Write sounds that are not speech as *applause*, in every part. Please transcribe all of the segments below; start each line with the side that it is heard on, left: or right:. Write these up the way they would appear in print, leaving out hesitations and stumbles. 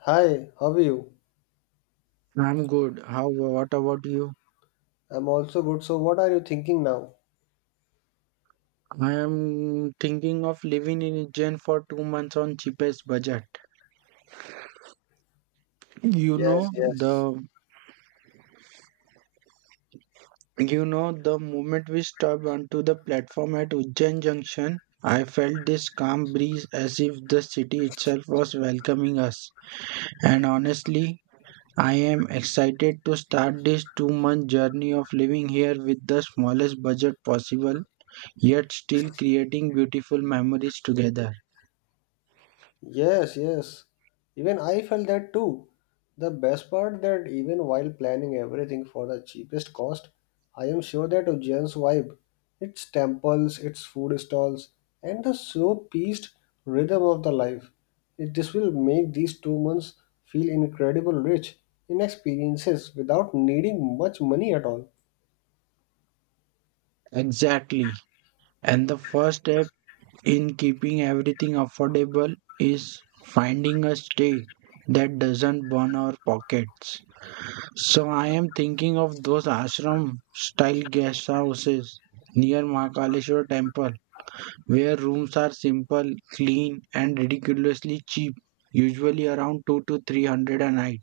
left: Hi, how are you?
right: I'm good. What about you?
left: I'm also good. So, what are you thinking now?
right: I am thinking of living in Ujjain for 2 months on cheapest budget. You
left: Yes,
right: know
left: yes.
right: the you know the moment we stepped onto the platform at Ujjain Junction, I felt this calm breeze as if the city itself was welcoming us. And honestly, I am excited to start this two-month journey of living here with the smallest budget possible, yet still creating beautiful memories together.
left: Yes, yes. Even I felt that too. The best part that even while planning everything for the cheapest cost, I am sure that Ujjain's vibe, its temples, its food stalls, and the slow paced rhythm of the life, this will make these 2 months feel incredible rich in experiences without needing much money at all.
right: Exactly. And the first step in keeping everything affordable is finding a stay that doesn't burn our pockets. So I am thinking of those ashram style guest houses near Mahakaleshwar temple where rooms are simple, clean and ridiculously cheap, usually around 2 to 300 a night.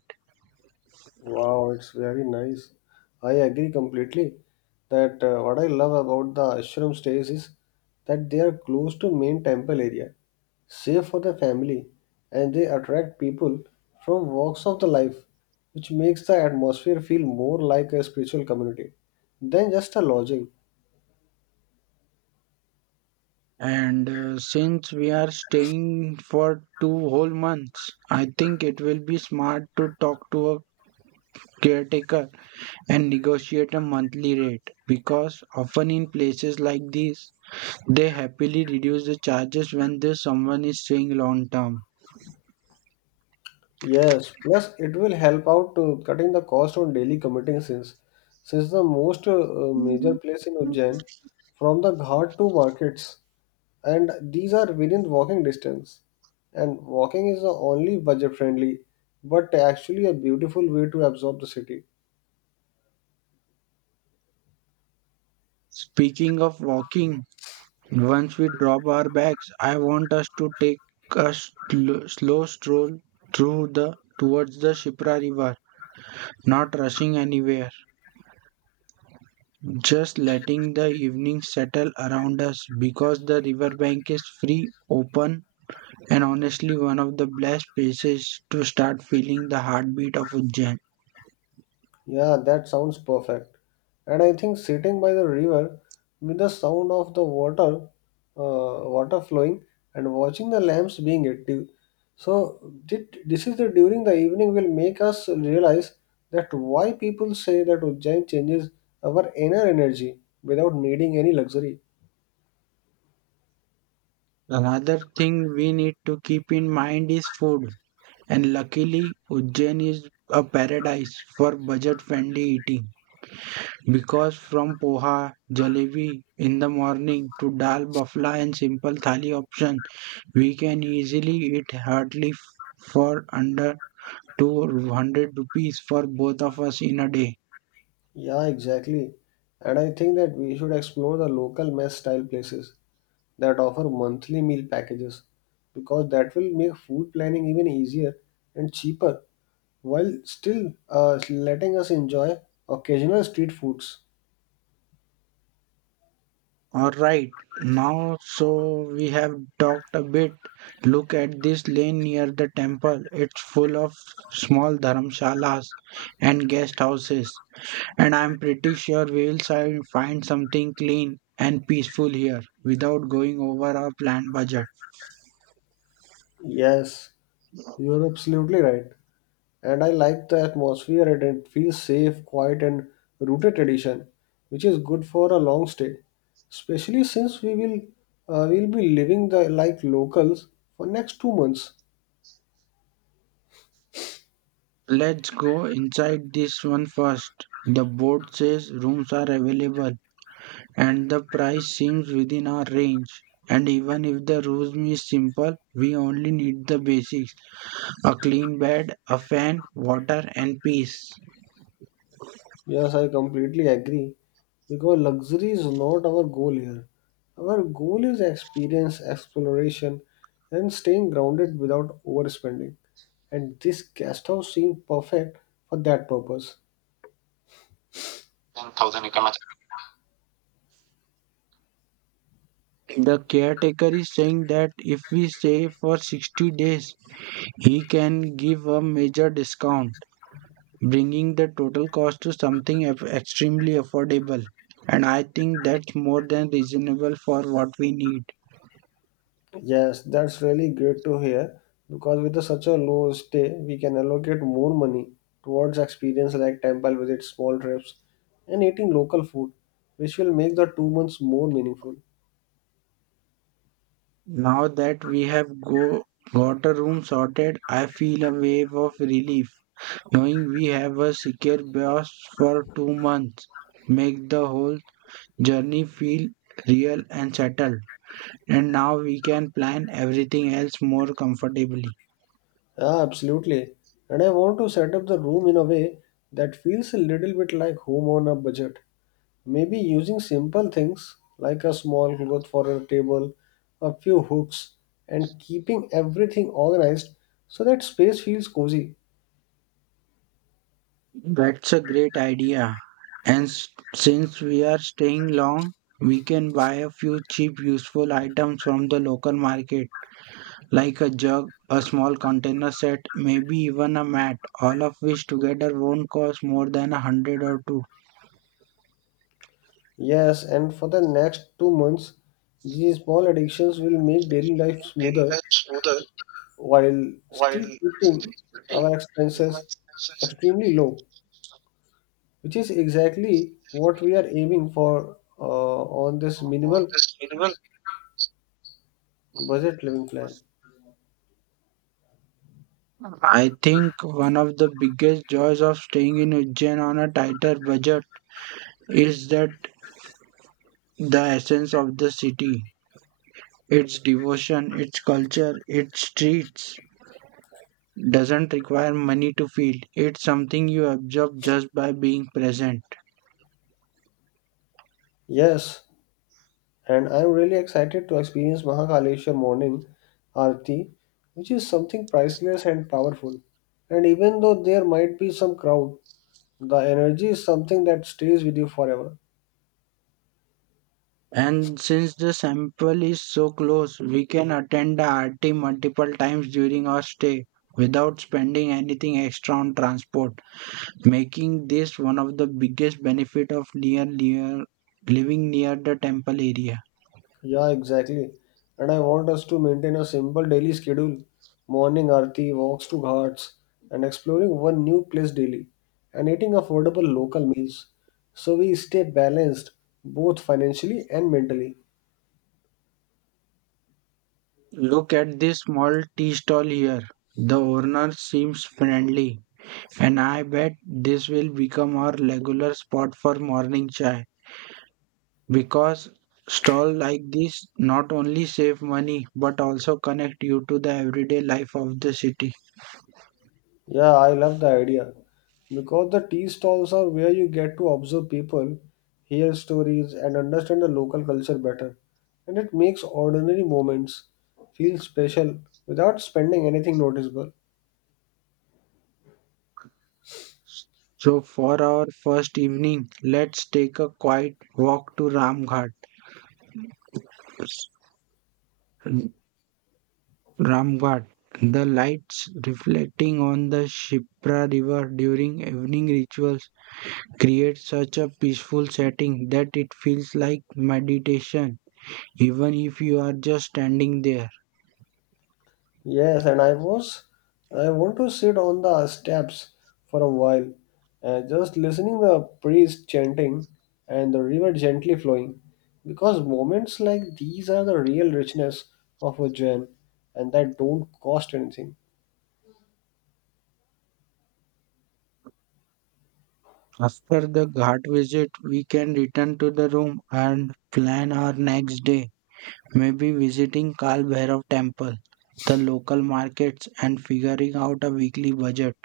left: Wow, it's very nice. I agree completely that what I love about the ashram stays is that they are close to main temple area, safe for the family, and they attract people from walks of the life, which makes the atmosphere feel more like a spiritual community than just a lodging.
right: And since we are staying for 2 whole months, I think it will be smart to talk to a caretaker and negotiate a monthly rate because often in places like these they happily reduce the charges when there's someone is staying long term.
left: Yes, plus it will help out to cutting the cost on daily committing sins, since the most major
right: Mhm.
left: place in Ujjain from the ghat to markets and these are within walking distance. And walking is the only budget friendly, but actually a beautiful way to absorb the city.
right: Speaking of walking, once we drop our bags, I want us to take a slow stroll through the towards the Shipra river, not rushing anywhere, just letting the evening settle around us, because the riverbank is free, open, and honestly one of the best places to start feeling the heartbeat of Ujjain.
left: Yeah, that sounds perfect. And I think sitting by the river with the sound of the water, water flowing, and watching the lamps being active. So did, this is the during the evening will make us realize that why people say that Ujjain changes our inner energy without needing any luxury.
right: Another thing we need to keep in mind is food, and luckily Ujjain is a paradise for budget-friendly eating because from poha, jalebi in the morning to dal bafla and simple thali options, we can easily eat heartily for under 200 rupees for both of us in a day.
left: Yeah, exactly. And I think that we should explore the local mess style places that offer monthly meal packages because that will make food planning even easier and cheaper while still letting us enjoy occasional street foods.
right: All right, now so we have talked a bit. Look at this lane near the temple. It's full of small dharamshalas and guest houses, and I'm pretty sure we will find something clean and peaceful here without going over our planned budget.
left: Yes, you're absolutely right. And I like the atmosphere and it feels safe, quiet, and rooted tradition, which is good for a long stay. Especially since we will be living the like locals for next 2 months.
right: Let's go inside this one first. The board says rooms are available, and the price seems within our range. And even if the room is simple, we only need the basics. A clean bed, a fan, water, and peace.
left: Yes, I completely agree because luxury is not our goal here. Our goal is experience, exploration, and staying grounded without overspending. And this guest house seemed perfect for that purpose.
right: The caretaker is saying that if we stay for 60 days, he can give a major discount, bringing the total cost to something extremely affordable. And I think that's more than reasonable for what we need.
left: Yes, that's really great to hear because with the, such a low stay, we can allocate more money towards experience like temple visits, small trips, and eating local food, which will make the 2 months more meaningful.
right: Now that we have go, got a room sorted, I feel a wave of relief knowing we have a secure boss for 2 months. Make the whole journey feel real and settled. And now we can plan everything else more comfortably.
left: Yeah, absolutely. And I want to set up the room in a way that feels a little bit like home on a budget. Maybe using simple things like a small cloth for a table, a few hooks, and keeping everything organized so that space feels cozy.
right: That's a great idea. And since we are staying long, we can buy a few cheap, useful items from the local market, like a jug, a small container set, maybe even a mat, all of which together won't cost more than a hundred or two.
left: Yes, and for the next 2 months, these small addictions will make daily life smoother while still keeping our expenses extremely low, which is exactly what we are aiming for on this minimal budget living plan.
right: I think one of the biggest joys of staying in Ujjain on a tighter budget is that the essence of the city, its devotion, its culture, its streets, doesn't require money to feel. It's something you absorb just by being present.
left: Yes, and I'm really excited to experience Mahakaleshwar morning Aarti, which is something priceless and powerful. And even though there might be some crowd, the energy is something that stays with you forever.
right: And since the sample is so close, we can attend the RT multiple times during our stay without spending anything extra on transport, making this one of the biggest benefit of near living near the temple area.
left: Yeah, exactly. And I want us to maintain a simple daily schedule morning arti, walks to ghats, and exploring one new place daily, and eating affordable local meals. So we stay balanced both financially and mentally.
right: Look at this small tea stall here. The owner seems friendly, and I bet this will become our regular spot for morning chai because stall like this not only save money but also connect you to the everyday life of the city.
left: Yeah, I love the idea because the tea stalls are where you get to observe people, hear stories, and understand the local culture better. And it makes ordinary moments feel special without spending anything noticeable.
right: So for our first evening, let's take a quiet walk to Ramghat. Ramghat. The lights reflecting on the Shipra River during evening rituals create such a peaceful setting that it feels like meditation, even if you are just standing there.
left: Yes, and I was I want to sit on the steps for a while, just listening the priest chanting and the river gently flowing, because moments like these are the real richness of a gem, and that don't cost anything.
right: After the Ghat visit, we can return to the room and plan our next day, maybe visiting Kal Bhairav temple, the local markets, and figuring out a weekly budget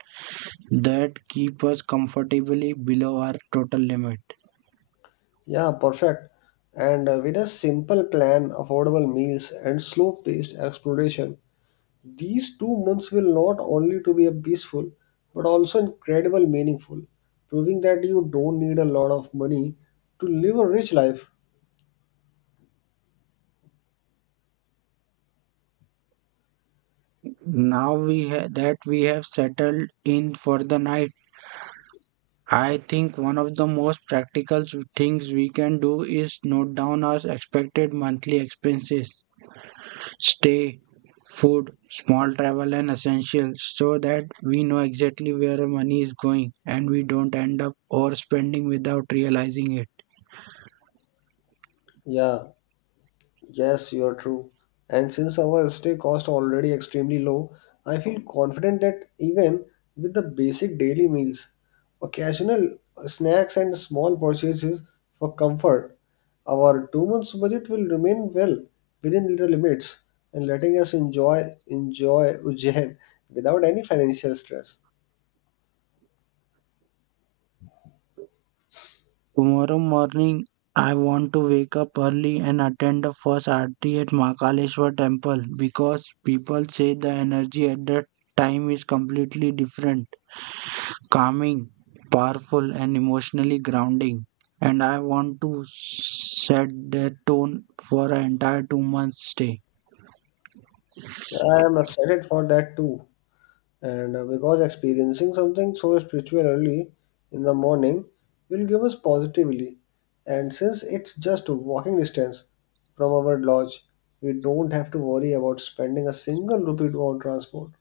right: that keep us comfortably below our total limit.
left: Yeah, perfect. And with a simple plan, affordable meals, and slow-paced exploration, these 2 months will not only to be a peaceful but also incredible meaningful, proving that you don't need a lot of money to live a rich life.
right: That we have settled in for the night, I think one of the most practical things we can do is note down our expected monthly expenses, stay, food, small travel, and essentials, so that we know exactly where our money is going and we don't end up overspending without realizing it.
left: Yeah. Yes, you are true. And since our stay cost already extremely low, I feel confident that even with the basic daily meals, occasional snacks and small purchases for comfort, our 2 months budget will remain well within the limits and letting us enjoy *laughs* Ujjain without any financial stress.
right: Tomorrow morning, I want to wake up early and attend the first aarti at Mahakaleshwar temple because people say the energy at that time is completely different, calming, powerful, and emotionally grounding. And I want to set the tone for an entire 2 months stay.
left: I am excited for that too. And because experiencing something so spiritual early in the morning will give us positively. And since it's just walking distance from our lodge, we don't have to worry about spending a single rupee on transport.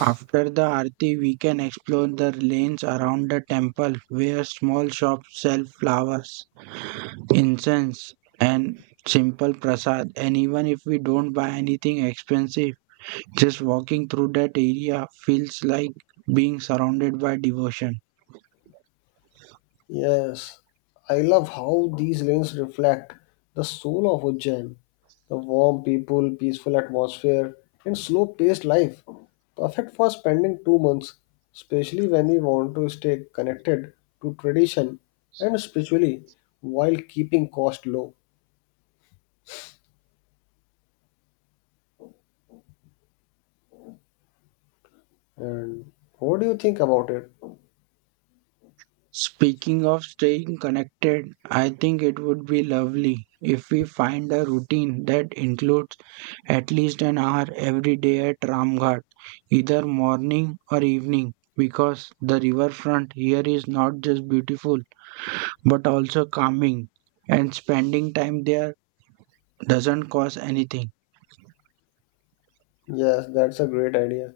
right: After the Aarti, we can explore the lanes around the temple where small shops sell flowers, incense, and simple prasad. And even if we don't buy anything expensive, just walking through that area feels like being surrounded by devotion.
left: Yes, I love how these lanes reflect the soul of Ujjain. The warm people, peaceful atmosphere, and slow paced life. Perfect for spending 2 months, especially when we want to stay connected to tradition and spiritually while keeping cost low. And what do you think about it?
right: Speaking of staying connected, I think it would be lovely if we find a routine that includes at least an hour every day at Ramghat, either morning or evening, because the riverfront here is not just beautiful but also calming, and spending time there doesn't cost anything.
left: Yes, that's a great idea.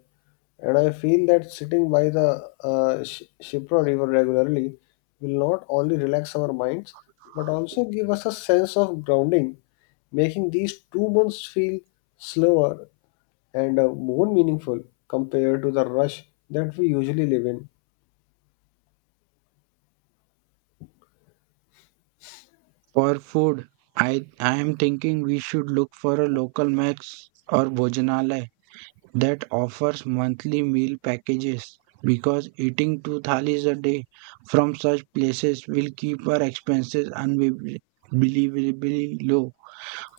left: And I feel that sitting by the Shipra River regularly will not only relax our minds but also give us a sense of grounding, making these 2 months feel slower and more meaningful compared to the rush that we usually live in.
right: For food, I am thinking we should look for a local max or Bhojanalaya that offers monthly meal packages because eating 2 thalis a day from such places will keep our expenses unbelievably low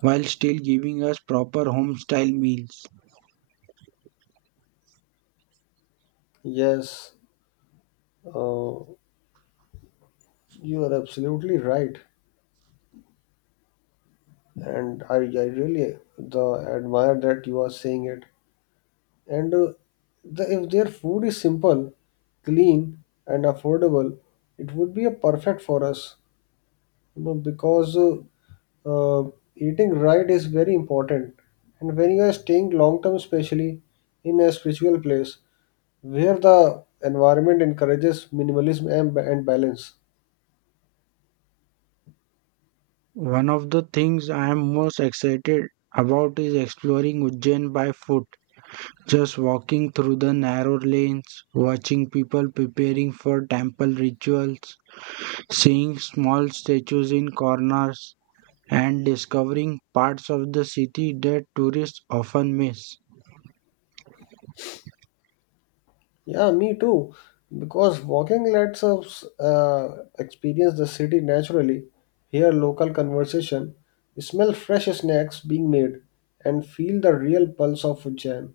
right: while still giving us proper home style meals.
left: Yes, uh, you are absolutely right, and I really admire that you are saying it and if their food is simple, clean and affordable, it would be a perfect for us, you know, because uh, eating right is very important and when you are staying long term especially in a spiritual place where the environment encourages minimalism and balance.
right: One of the things I am most excited about is exploring Ujjain by foot. Just walking through the narrow lanes, watching people preparing for temple rituals, seeing small statues in corners, and discovering parts of the city that tourists often miss.
left: Yeah, me too. Because walking lets us experience the city naturally, hear local conversation, smell fresh snacks being made, and feel the real pulse of Ujjain.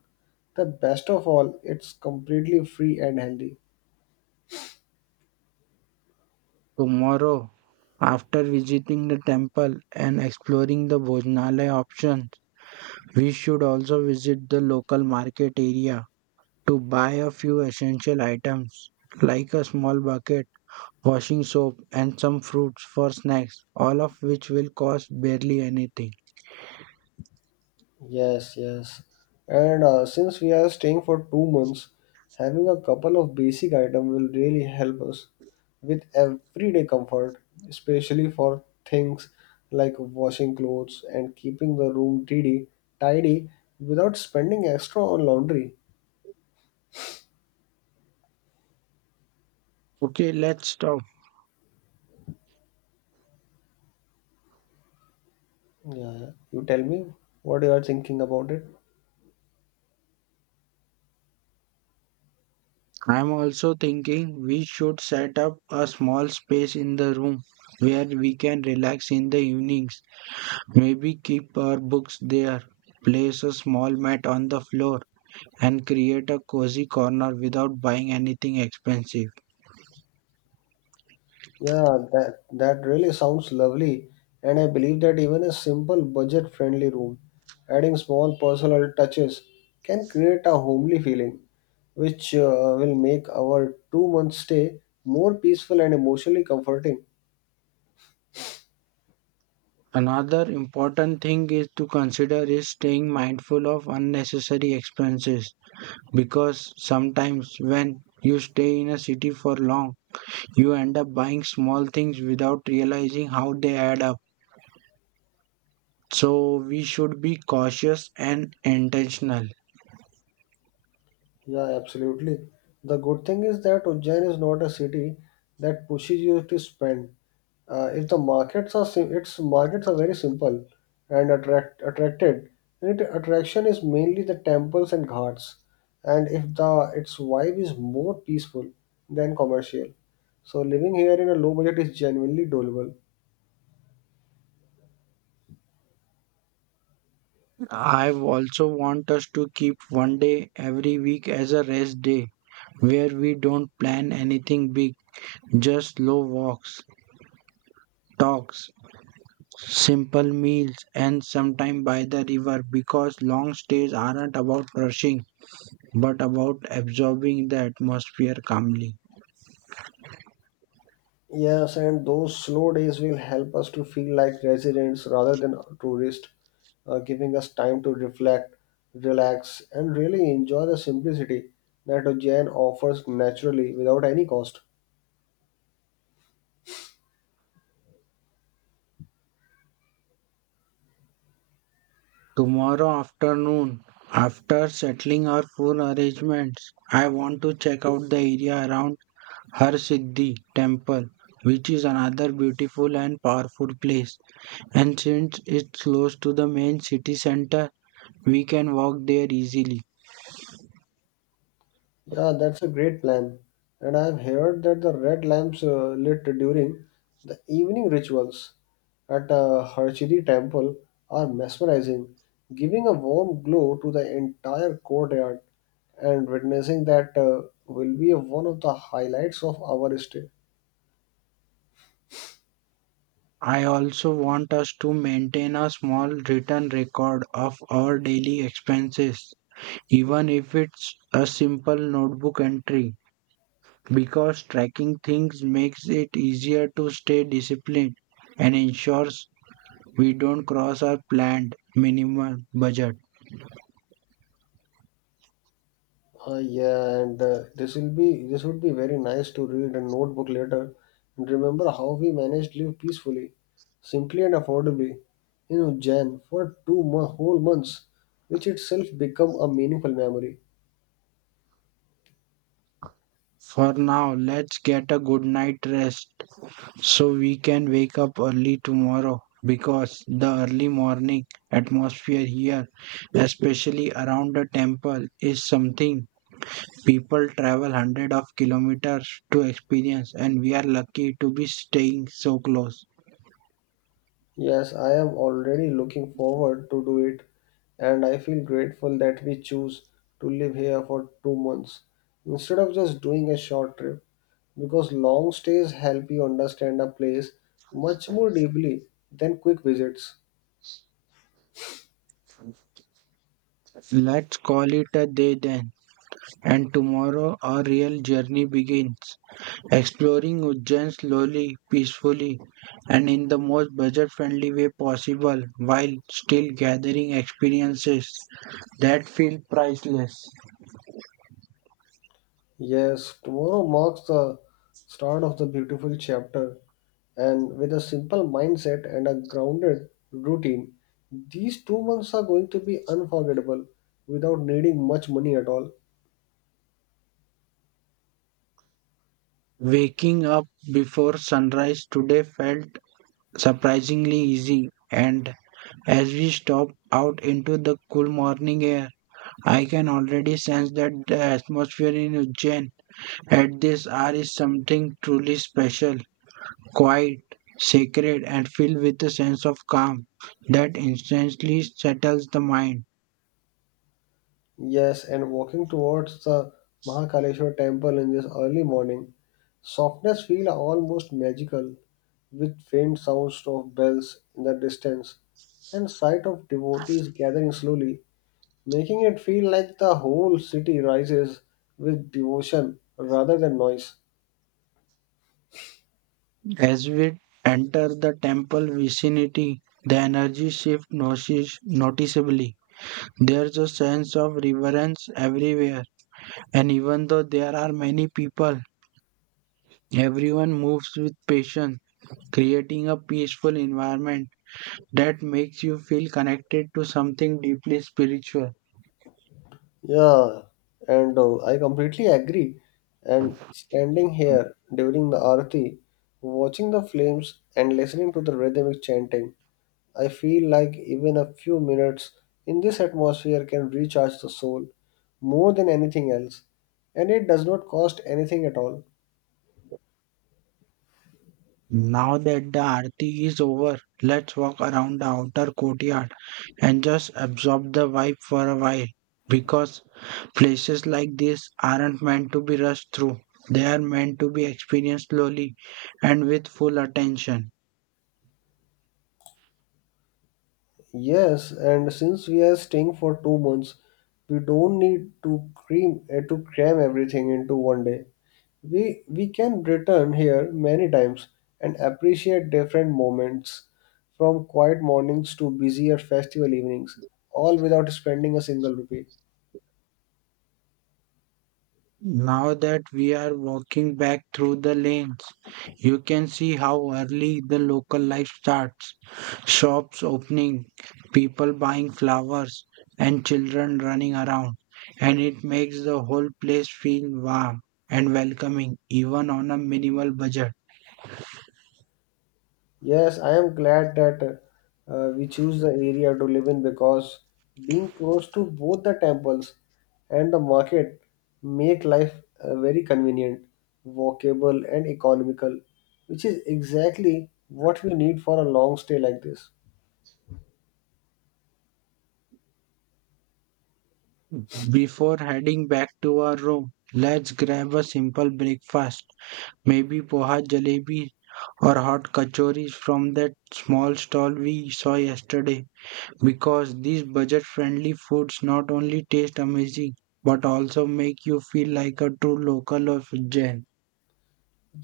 left: The best of all, it's completely free and healthy.
right: Tomorrow, after visiting the temple and exploring the Bhojanalaya options, we should also visit the local market area to buy a few essential items like a small bucket, washing soap, and some fruits for snacks, all of which will cost barely anything.
left: Yes, yes. And since we are staying for 2 months, having a couple of basic items will really help us with everyday comfort, especially for things like washing clothes and keeping the room tidy without spending extra on laundry.
right: Okay, let's talk.
left: Yeah, yeah. You tell me what you are thinking about it.
right: I'm also thinking we should set up a small space in the room where we can relax in the evenings. Maybe keep our books there, place a small mat on the floor, and create a cozy corner without buying anything expensive.
left: Yeah, that really sounds lovely, and I believe that even a simple budget-friendly room, adding small personal touches, can create a homely feeling, which will make our two-month stay more peaceful and emotionally comforting.
right: Another important thing is to consider is staying mindful of unnecessary expenses because sometimes when you stay in a city for long, you end up buying small things without realizing how they add up. So we should be cautious and intentional.
left: Yeah, absolutely. The good thing is that Ujjain is not a city that pushes you to spend. If the markets are sim- its markets are very simple and attract attracted. It attraction is mainly the temples and ghats, and if the its vibe is more peaceful than commercial. So living here in a low budget is genuinely doable.
right: *laughs* I also want us to keep one day every week as a rest day where we don't plan anything big, just slow walks, talks, simple meals, and sometime by the river because long stays aren't about rushing but about absorbing the atmosphere calmly.
left: Yes, and those slow days will help us to feel like residents rather than tourists, giving us time to reflect, relax, and really enjoy the simplicity that Ujjain offers naturally without any cost.
right: Tomorrow afternoon, after settling our phone arrangements, I want to check out the area around Harsiddhi temple, which is another beautiful and powerful place, and since it's close to the main city center we can walk there easily.
left: Yeah, that's a great plan. And I've heard that the red lamps lit during the evening rituals at Harchidi temple are mesmerizing, giving a warm glow to the entire courtyard. And witnessing that will be one of the highlights of our stay.
right: I also want us to maintain a small written record of our daily expenses, even if it's a simple notebook entry, because tracking things makes it easier to stay disciplined and ensures we don't cross our planned minimum budget.
left: Yeah, and this will be this would be very nice to read a notebook later and remember how we managed to live peacefully, simply and affordably, you know, Jan, for whole months, which itself become a meaningful memory.
right: For now, let's get a good night rest so we can wake up early tomorrow because the early morning atmosphere here, especially around the temple, is something people travel hundreds of kilometers to experience, and we are lucky to be staying so close.
left: Yes, I am already looking forward to do it, and I feel grateful that we choose to live here for 2 months instead of just doing a short trip, because long stays help you understand a place much more deeply than quick visits.
right: Let's call it a day then, and tomorrow our real journey begins. Exploring Ujjain slowly, peacefully, and in the most budget friendly way possible while still gathering experiences that feel priceless.
left: Yes, tomorrow marks the start of the beautiful chapter, and with a simple mindset and a grounded routine, these 2 months are going to be unforgettable without needing much money at all.
right: Waking up before sunrise today felt surprisingly easy, and as we stop out into the cool morning air, I can already sense that the atmosphere in Ujjain at this hour is something truly special. Quiet, sacred, and filled with a sense of calm that instantly settles the mind.
left: Yes, and walking towards the Mahakaleshwar temple in this early morning, softness feels almost magical, with faint sounds of bells in the distance and sight of devotees gathering slowly, making it feel like the whole city rises with devotion rather than noise.
right: As we enter the temple vicinity, the energy noticeably. There's a sense of reverence everywhere, and even though there are many people, everyone moves with patience, creating a peaceful environment that makes you feel connected to something deeply spiritual.
left: Yeah, and I completely agree. And standing here during the arati, watching the flames and listening to the rhythmic chanting, I feel like even a few minutes in this atmosphere can recharge the soul more than anything else, and it does not cost anything at all.
right: Now that the aarti is over, let's walk around the outer courtyard and just absorb the vibe for a while because places like this aren't meant to be rushed through. They are meant to be experienced slowly and with full attention.
left: Yes, and since we are staying for 2 months, we don't need to cream to cram everything into one day. We can return here many times and appreciate different moments, from quiet mornings to busier festival evenings, all without spending a single rupee.
right: Now that we are walking back through the lanes, you can see how early the local life starts. Shops opening, people buying flowers, and children running around. And it makes the whole place feel warm and welcoming, even on a minimal budget.
left: Yes, I am glad that we choose the area to live in because being close to both the temples and the market make life very convenient, walkable and economical, which is exactly what we need for a long stay like this.
right: Before heading back to our room, let's grab a simple breakfast. Maybe poha jalebi or hot kachoris from that small stall we saw yesterday. Because these budget friendly foods not only taste amazing but also make you feel like a true local of Jan.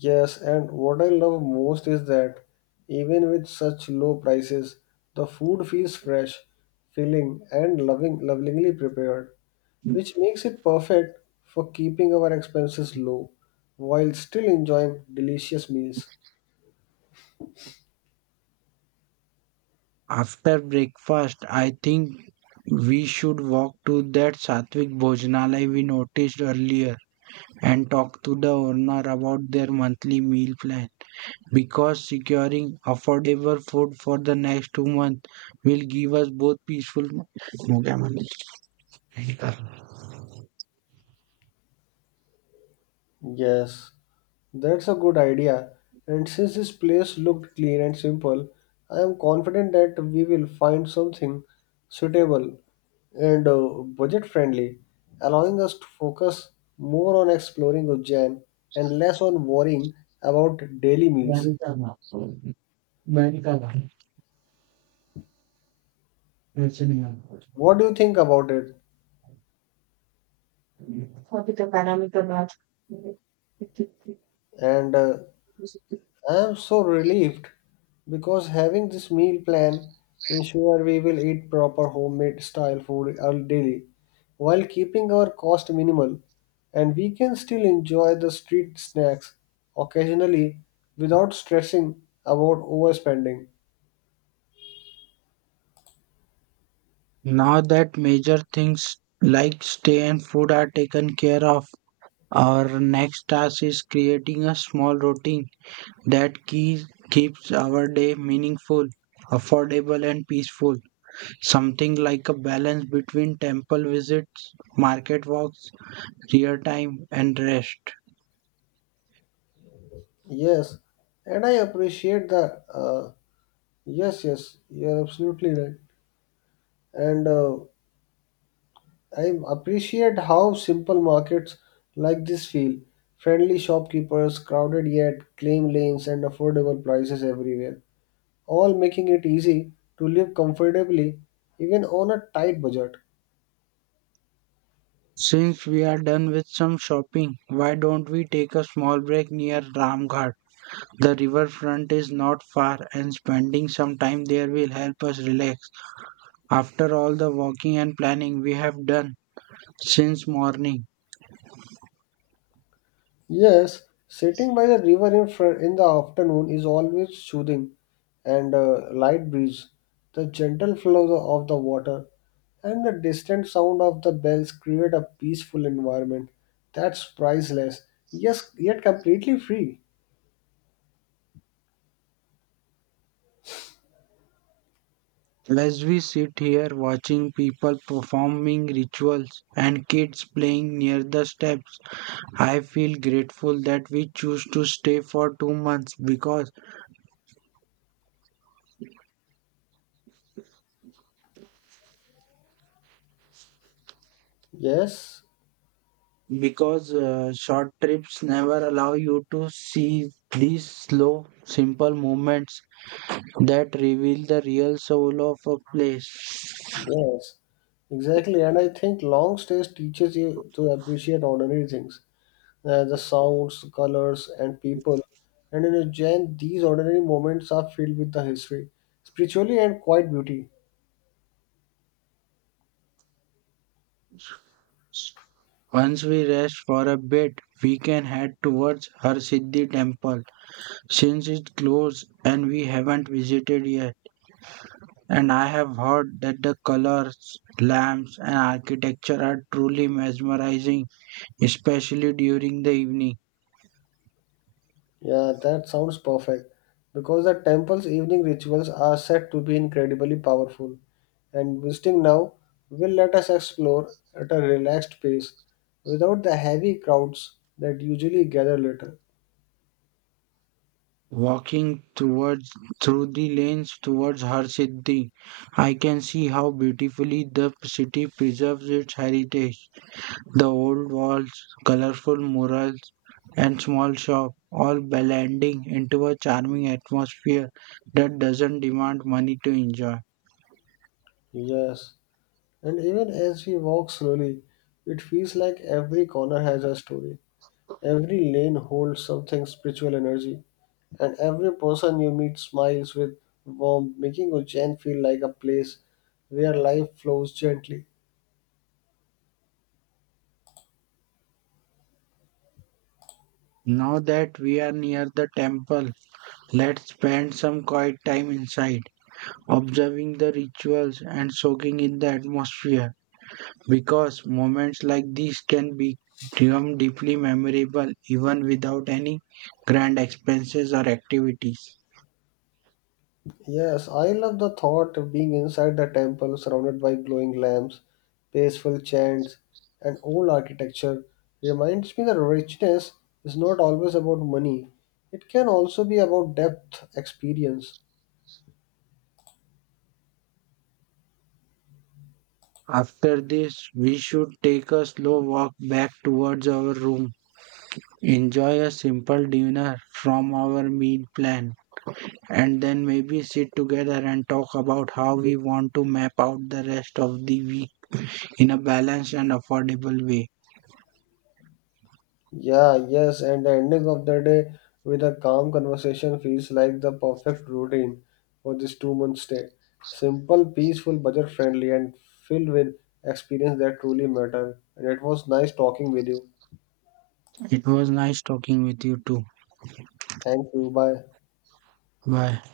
left: Yes, and what I love most is that even with such low prices, the food feels fresh, filling and lovingly prepared, which makes it perfect for keeping our expenses low while still enjoying delicious meals.
right: After breakfast, I think we should walk to that Satvik Bhojanalaya we noticed earlier and talk to the owner about their monthly meal plan because securing affordable food for the next 2 months will give us both peaceful.
left: Yes, that's a good idea. And since this place looked clean and simple, I am confident that we will find something suitable and budget friendly, allowing us to focus more on exploring Ujjain and less on worrying about daily meals. What do you think about it? And I am so relieved because having this meal plan ensure we will eat proper homemade style food all daily while keeping our cost minimal and we can still enjoy the street snacks occasionally without stressing about overspending.
right: Now that major things like stay and food are taken care of, our next task is creating a small routine that key keeps our day meaningful, affordable, and peaceful. Something like a balance between temple visits, market walks, prayer time, and rest.
left: Yes, and I appreciate the yes, yes, you're absolutely right. And I appreciate how simple markets like this feel. Friendly shopkeepers, crowded yet claim lanes, and affordable prices everywhere, all making it easy to live comfortably even on a tight budget.
right: Since we are done with some shopping, why don't we take a small break near Ramghat? The riverfront is not far, and spending some time there will help us relax. After all the walking and planning we have done since morning,
left: Yes, sitting by the river in the afternoon is always soothing and light breeze, the gentle flow of the water, and the distant sound of the bells create a peaceful environment that's priceless, yes, yet completely free.
right: as we sit here watching people performing rituals and kids playing near the steps, I feel grateful that we choose to stay for 2 months because
left: Yes,
right: short trips never allow you to see these slow, simple moments that reveal the real soul of a place.
left: yes, exactly. And I think long stays teaches you to appreciate ordinary things, the sounds, colors, and people. And in a Jain, these ordinary moments are filled with the history, spiritually and quiet beauty.
right: Once we rest for a bit, we can head towards Har Siddhi temple since it closed and we haven't visited yet. And I have heard that the colors, lamps, and architecture are truly mesmerizing, especially during the evening.
left: Yeah, that sounds perfect. Because the temple's evening rituals are said to be incredibly powerful, and visiting now will let us explore at a relaxed pace without the heavy crowds that usually gather later.
right: Walking towards Through the lanes towards Harsiddhi, I can see how beautifully the city preserves its heritage. The old walls, colorful murals, and small shop all blending into a charming atmosphere that doesn't demand money to enjoy.
left: Yes, and even as we walk slowly, it feels like every corner has a story. Every lane holds something spiritual energy, and every person you meet smiles with warmth, making Ujjain feel like a place where life flows gently.
right: Now that we are near the temple, let's spend some quiet time inside, observing the rituals and soaking in the atmosphere, because moments like these become deeply memorable even without any grand expenses or activities.
left: Yes, I love the thought of being inside the temple surrounded by glowing lamps, peaceful chants, and old architecture. Reminds me that richness is not always about money, it can also be about depth, experience.
right: After this, we should take a slow walk back towards our room, enjoy a simple dinner from our meal plan, and then maybe sit together and talk about how we want to map out the rest of the week in a balanced and affordable way.
left: Yeah, yes, and the ending of the day with a calm conversation feels like the perfect routine for this 2 month stay. Simple, peaceful, budget friendly, and filled with experience that truly matter. And it was nice talking with you.
right: It was nice talking with you too.
left: Thank you. Bye.
right: Bye.